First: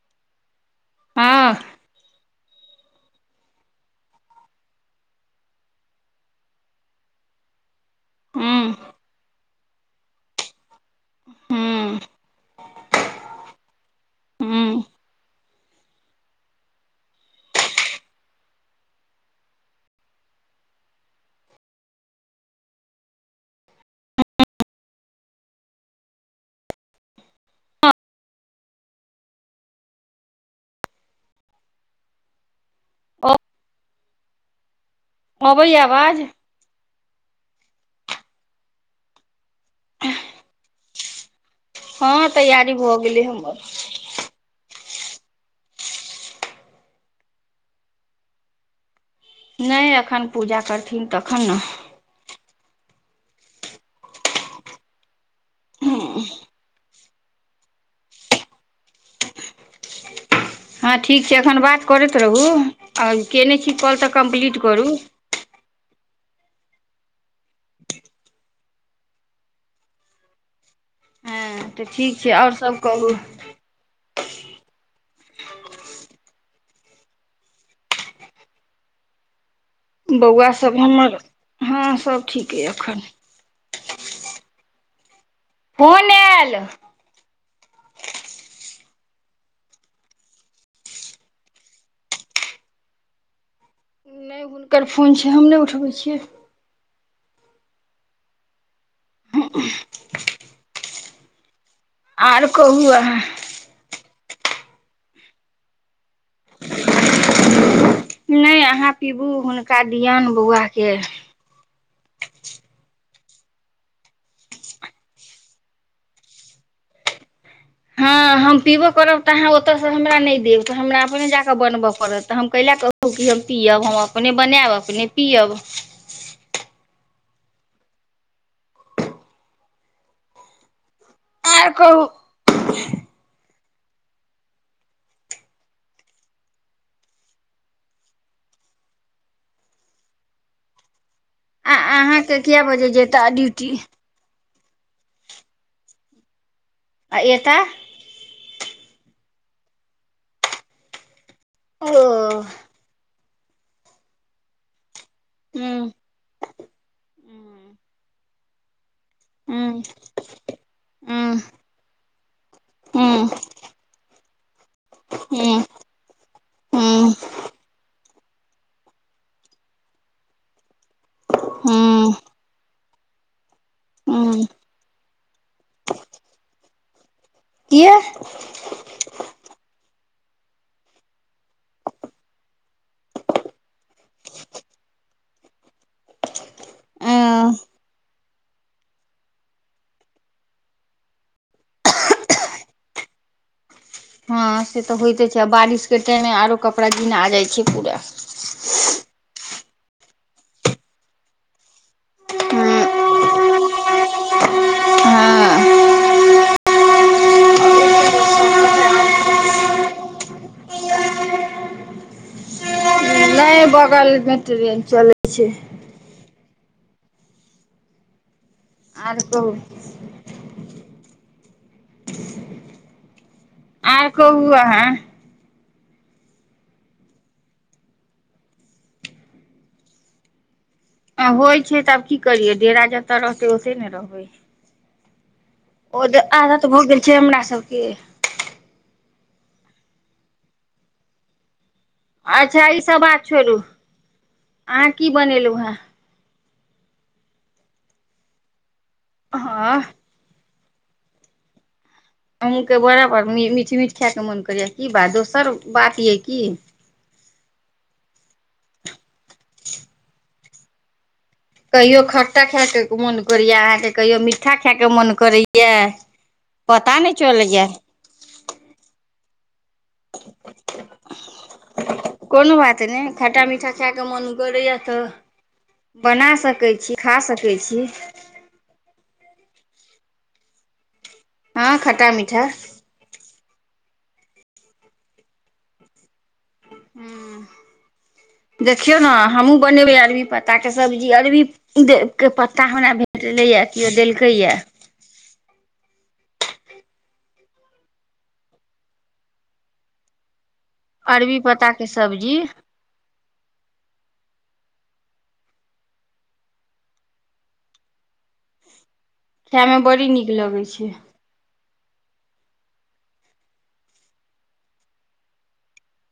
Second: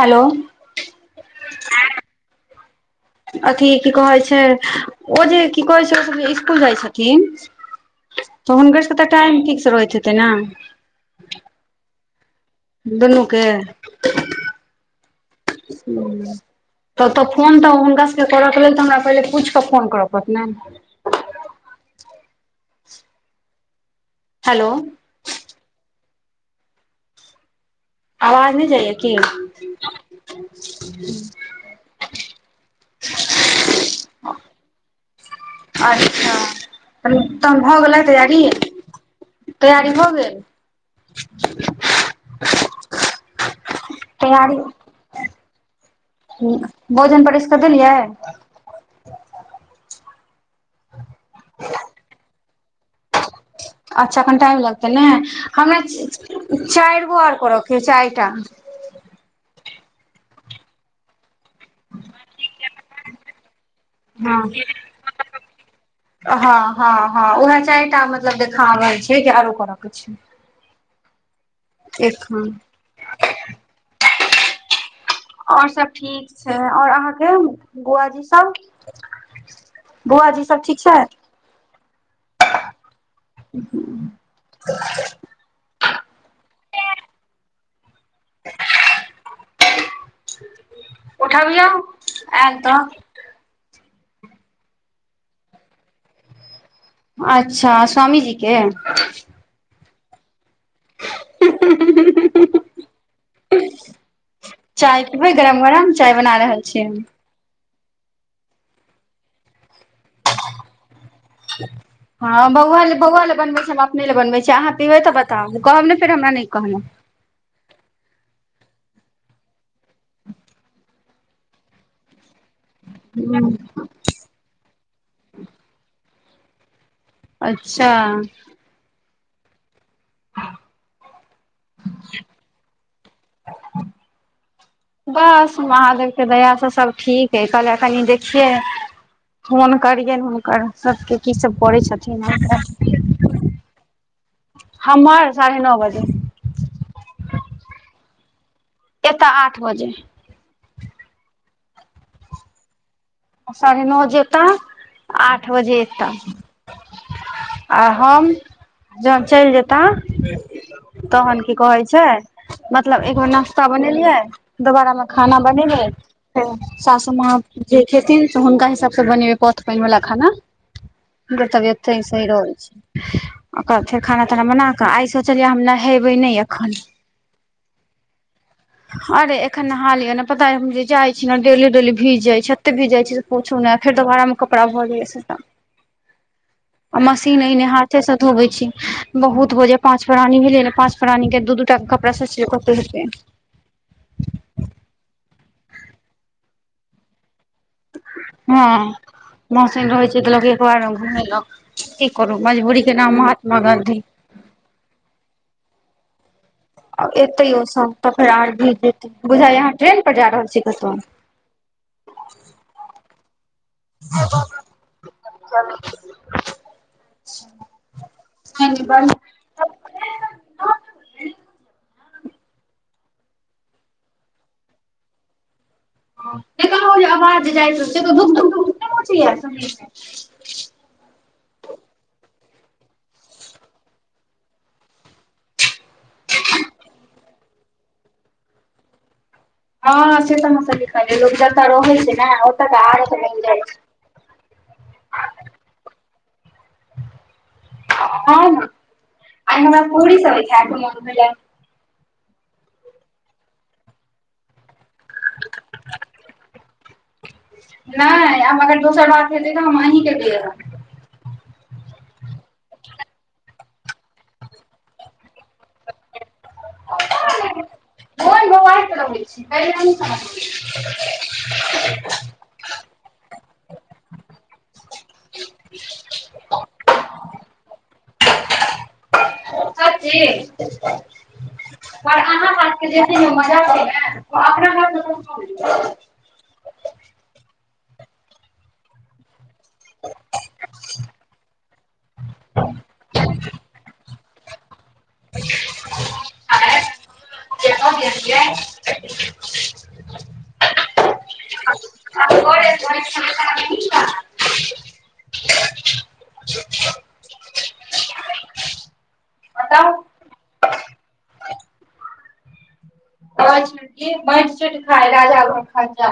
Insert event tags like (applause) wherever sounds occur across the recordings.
hello ह (inaudible) अथि की कहै छै ओ जे की कहै छै ओसभ जे स्कूल जाइ छथिन तऽ हूँ हुनकर सब तऽ टाइम फक्स रहैत हेतै न हूँ दुनूके हूँ तब तऽ फोन तऽ हुनका सभके करयके लेल तऽ हमरा पहिले पूछि कऽ फोन करय पड़त नऽ हेलो आवाज नइ जाइ य की ओ अबैय आवाज अच्छा तहन भऽ गेलै तैयारी तैयारी भऽ गेल हँ तैयारी भऽ गेलै हमर तैयारी भोजन परैस कऽ देलियै नइ एखन पूजा करथिन तखन न अच्छा कनि टाइम लागतै नै हमरा चाइर गे आर करअ कै हइ चारी टा हँ ठीक छै एखन बात करैत रहू आ कयने छी कॉल तऽ हँ कम्प्लीट करू हँ हँ हँ उएह चारि टा मतलब देखा रहल छै कि आरो करय के छै हँ तऽ ठीक छै और एखन सब कहू और सब ठीक छै और अहाँके (unintelligible) बौआ जी सब बुआजी बौआ सब ठीक छै हमर हँ सब ठीक अइ एखन (inaudible) फोन आएल उठबियौ ऐल तऽ नहि हुनकर फोन छै हम नहि उठबै छियै अच्छा स्वामी जीके (inaudible) आर कहु अहाँ चाय पीबै गरम गरम चाय बना रहल छियै हम नइ आहाँ पीबू हुनका दियौन बौआके (inaudible) हँ बौआ लए बौआ लए बनबै छै हम अपने ले बनबै छी अहाँ पीबै तऽ बताउ कहब ने फेर हमरा नइ कहलौं हँ हम पीबो करब तऽ अहाँ ओतऽसँ हमरा नहि देब तऽ हमरा अपने जाकऽ बनबऽ पड़त तऽ हम कैला कहू कि हम हूँ पियब हम अपने बनायब अपने पियब अच्छा आर कहू बस महादेवके दयासँ सभ ठीक हइ कहलियै कनी देखियै फोन करियनि हुनकर सबके की सब करै छथिन (unintelligible) टा ड्यूटी हमर साढ़े नौ बजे आ एता एता आठ बजे ओ साढ़े नओ जेता आठ बजे ह एता आ हम जहन चलि जेताह तहन की कहै छै मतलब एक बेर नाश्ता बनेलियै दोबारामे खाना बनेबै सासू माँ जे खेन से हुनका हिसाबसँ बनेबै पौथ पानि वाला खाना हुनकर तबियत तइन सही रहै छै ओकर फेर खाना ताना बना कऽ आइ सोचलियै हम नहेबै नहि एखन किये अरे एखन नहा लिय ने पता हम जे जाइ छी ने डेली डेली भीज जाइ छे अत भीज जाय छी से पुछू नहि फेर दोबारा मे कपड़ा भऽ जाइये सबटा आ मशीन अं अइ ने हाथे से धोवै छी बहुत भजाइय पाँच प्राणी भेलियै ने पाँच प्राणी के दू दू टाके कपड़ा सोच लियौ कतै हेतै हँ से तऽ होइते छै आ बारिशके टाईमे आरो कपड़ा घिना जाइ छै पूरा हँ मसिन रहै छै तऽ लोक एक बार घुमेलक की करू मजबूरी के हँ नाम महात्मा गांधी हँ आ एतै ओ सब तऽ फेर आर भीज जेतै बुझाइये अहाँ ट्रेन पर जा रहल छी कतहु बगल मे ट्रेन चलैत छै नहि (unintelligible) ने ब हूंम्म आर कहु आहाँ केकरो जे आवाज जाइ से धुक धुक धुक (unintelligible) नइ मचैय होइ छै तऽ आब की करियै डेरा जतऽ रहतै ओते ने रहबै ओजे आदत भऽ गेल छै हमरा सबके हँ से तऽ ने (unintelligible) सबिखल लोक जतऽ रहै छै ने अच्छा ओतय तऽ ई सब आरे बात नहि छोड़ू जाइ छै अहाँ की बनेलहु हेँ हम आय हँ हमरा पूरी सब्जी खाय के मोन केलक हमहुँके बड़ बर मीठ मीठ खायके मोन करैय की बात दोसर बात यइ की नहि आब अगर दोसर बात है तऽ हम अहीकेे लियै कहियो खट्टा खायएके मोन करै यऽ अहाँके कहियो मीठा खायके मोन करै य पता नइ चलैय (unintelligible) कोनो बात नइ खट्टा मीठा खाय कऽ मोन करैया तऽ बना सकै छी खा सकै छी हँ खट्टा मीठा (unintelligible) जैसे मजा करै अपना हथ हुँ देखिय ने हमहूँ बनेबे अरबी पत्ता के सब्जी अरबी दे के पत्ता हमरा भेटेलै या केओ देल के यह (inaudible) जे ल गेलियै अरबी पत्ता के सब्जी (inaudible) खायमे बड़ी नीक लगै छै (unintelligible) खाय राजा घर जा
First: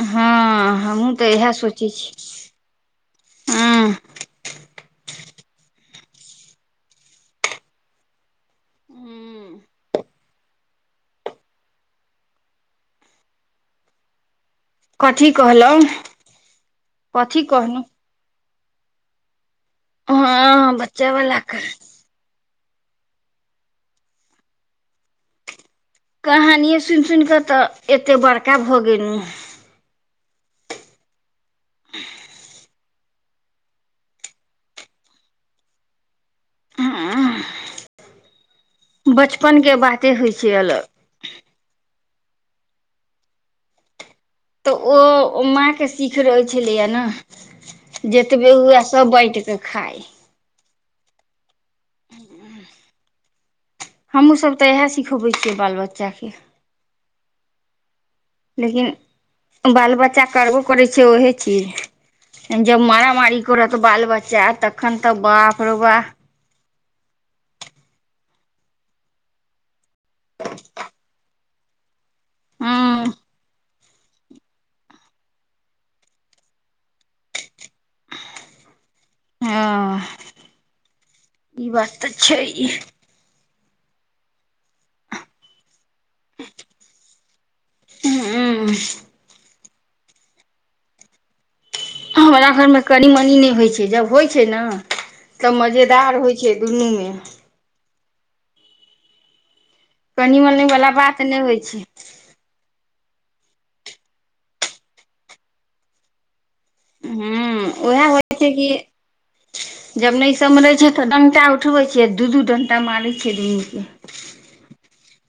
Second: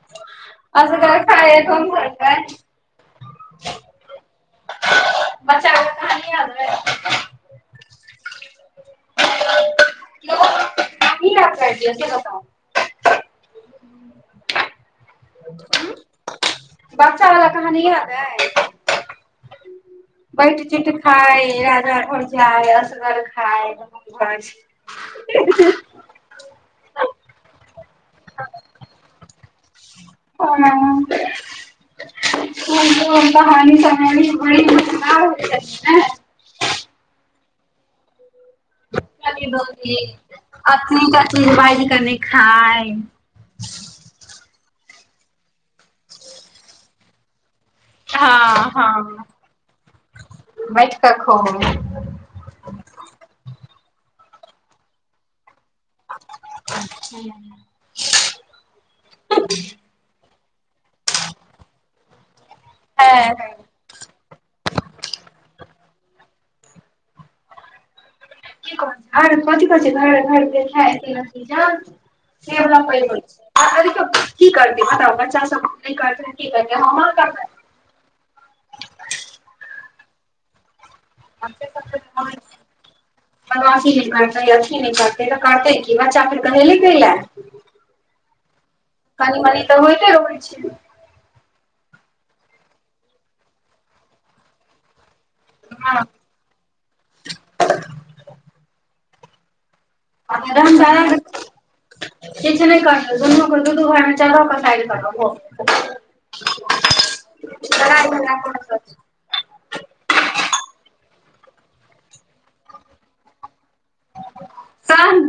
हँ अ हमहूँ कर तऽ ख कोम सर (unintelligible) हूँ बच्चा कहानीआ (unintelligible) कथी कहलहुँ कथी बच्चावला कहानी कहलहुँ याद अइ बैट हँ चिटी बच्चावला खाए या राजा घर जाइ असगर खाय त घर छै (unintelligible) कहानिये सुनि सुनिकऽ तऽ एतेक बड़का भऽ गेलहु (unintelligible) कहानी समहानी (unintelligible) (unintelligible) बचपन के बाते होइ छै अलग फिर बज कनि खाय तऽ ओ माँ के सीख रहै छलैए न जतबे हँ हुए सभ बाइट क खाइ बैट क खेलौ हन हमहूँ सब त इएह सिखबै छियै बाल बच्चाके (inaudible) लेकिन बाल बच्चा करबो करै छै ओहे चिज जब मारामारी है करत बाल बच्चा तखन तऽ बाप रौ बाप घर घरके ख (unintelligible) सेबला हूँ पहिन (unintelligible) की करतेै हटाउ बच्चा सब करते की करते हमर करते हँ ई बात त छै बदमासी नहि करतै अथी नहि करतै त करतेै की ई बच्चा फेर कहेले कइले हूँ कनी मनी तऽ होइते रहै छै हमरा घरमे कनि मनी नहि होइ छै जब होइ छै न तऽ हँ मजेदार होइत छै दुनूमे कनि मनी वाला बात नहि होइ छै से तऽ नहि करना दुनू द दुनू घरमे (unintelligible) साइड कर हूँ उएह करार ल होइ छै कि कोनो जब नहि संभरै छै तऽ डंटा उठबै छियै दू दू डंटा मारै छियै दुनू के तहन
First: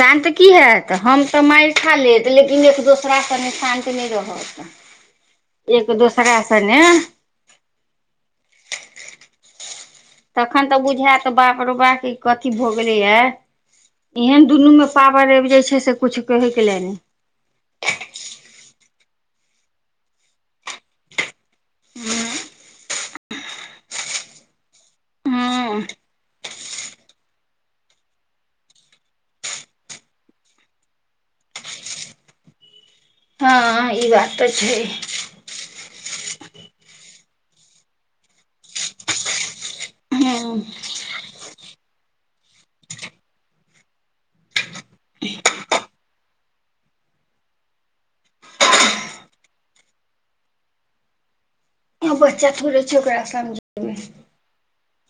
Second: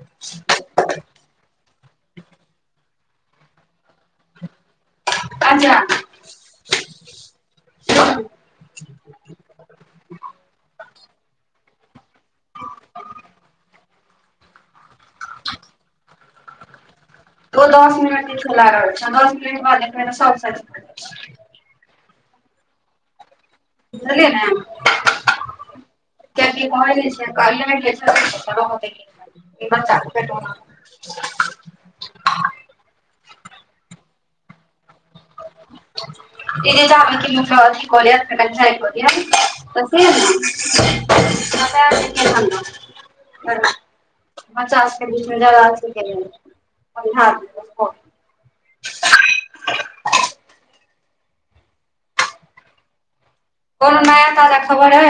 शानत की हयत हम तऽ मारि खा लेत लेकिन एक दोसरा से नि शान्त नहि रह हँ तऽ एक अच्छा दोसरा अस ने हँ (inaudible) तखन तऽ बुझायत बाप रौ बा के कथी भऽ गेलैये एहन दुनू मे पावर आइब जाइ छै से कुछु कहै के नहि ओ दस मिनट ले चला (unintelligible) रहल छै दस मिनट बाद सा सुतले हे त हँ क कहन छै प्लमेट होत (inaudible) ई बच्चा के पेट ने (inaudible) हँ ई बात तऽ छै (inaudible) इंतजार कि मुथ कहल आक आइकत त से हँ नहि (unintelligible) आन (inaudible) बच्चा सबके बिचमे झगरा (unintelligible) बच्चा थोड़े छै ओकरा समझ कोनो नया ताजा खबर है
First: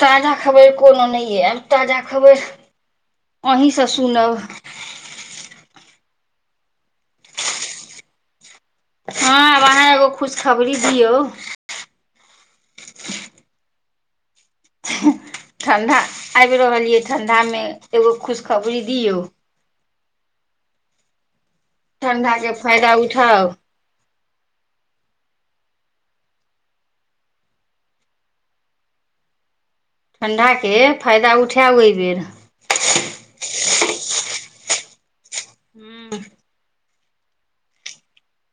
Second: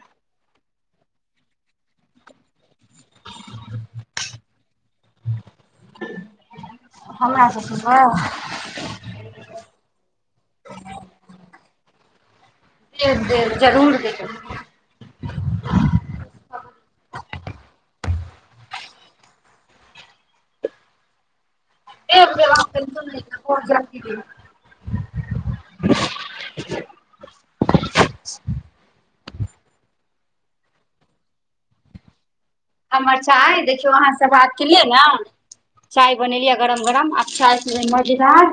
ताजा खबेर कोनो नहि ये आब ताजा खबेर अहीसँ सुनब हमरा सँ सुनबै हँ आब अहाँ एगो खुश खबरी दियौ देब देब जरूर दे देब ठंडा आबि रहल ये ठंडा मे एगो खुशखबरी दियौ एक बेर ठण्ढाके अहाँ फायदा उठाउ टेंशन (unintelligible) ठण्डाके फायदा उठायब ओहि बेर हमर चाय देखियौ अहाँ से बात केलियै ने चाय हूँ बनेलिये गरम गरम अआब चाय पीबै मजेदार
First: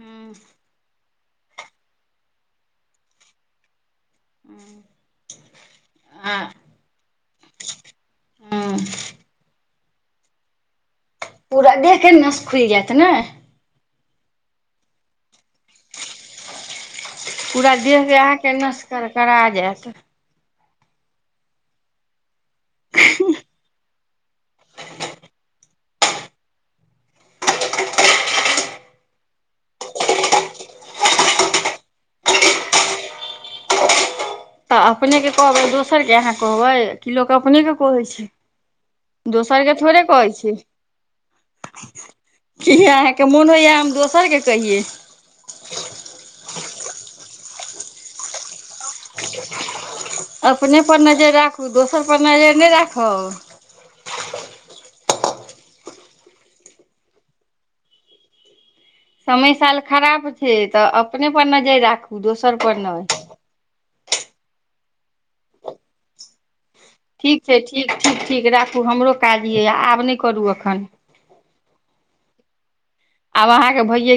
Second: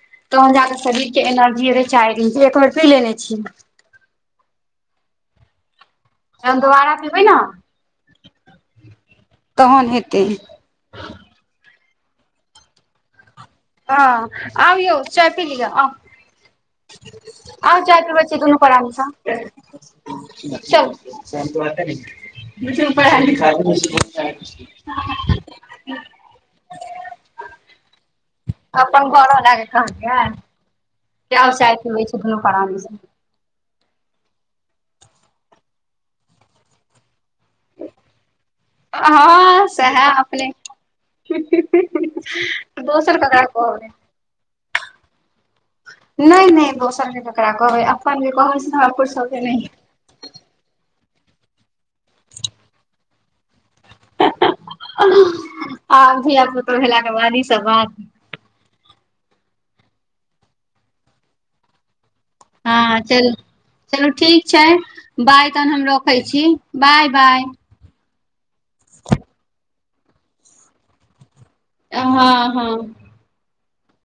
हूँ तहन जाके शरीर के एनर्जी एतै चाइ दिन एक बेर पी लेने छीयै आ जहन दोबारा पीबै न हूँ तहन हेतै पूरा देहके नस खुल जायत ने हँ आउ यौ चाय पी लिय आउ पूरा आउ चाइ देहके पीबै छी अहाँके दुनू नस परानी सँ करकरा जायत चौ (unintelligible) द रप ख (unintelligible) अपन घर वाला के कहलियै होइ छै दुनू प्राणी तऽ अपनेकेँ कहबै दोसरके अहाँ कहबै की लोक अपनेकेँ कहै छै अहाँ दोसर के थोड़े कहै छी की दोसर अहाँके ककरा मोन होइया कहबै हम दोसर के कहि नहि नहि दोसर के ककरा कहबै अपन जे कहैयै से तऽ फुर्सत नहि अपने पर नजेरि राखूँ दोसर पर नजर नहि राखब धिया पुता भेला के बाद ई सब गाँव समय साल खराब छै तऽ अपने पर नजर राखू दोसर पर हँ नहि चलू चलू ठीक छै बाइ तहन हम रखै छी बाय ठीक बाय छै ठीक ठीक ठीक राखूँ हमरो काज अइ आब नहि करू एखन हँ हँ आब अहाँ के भैये गेल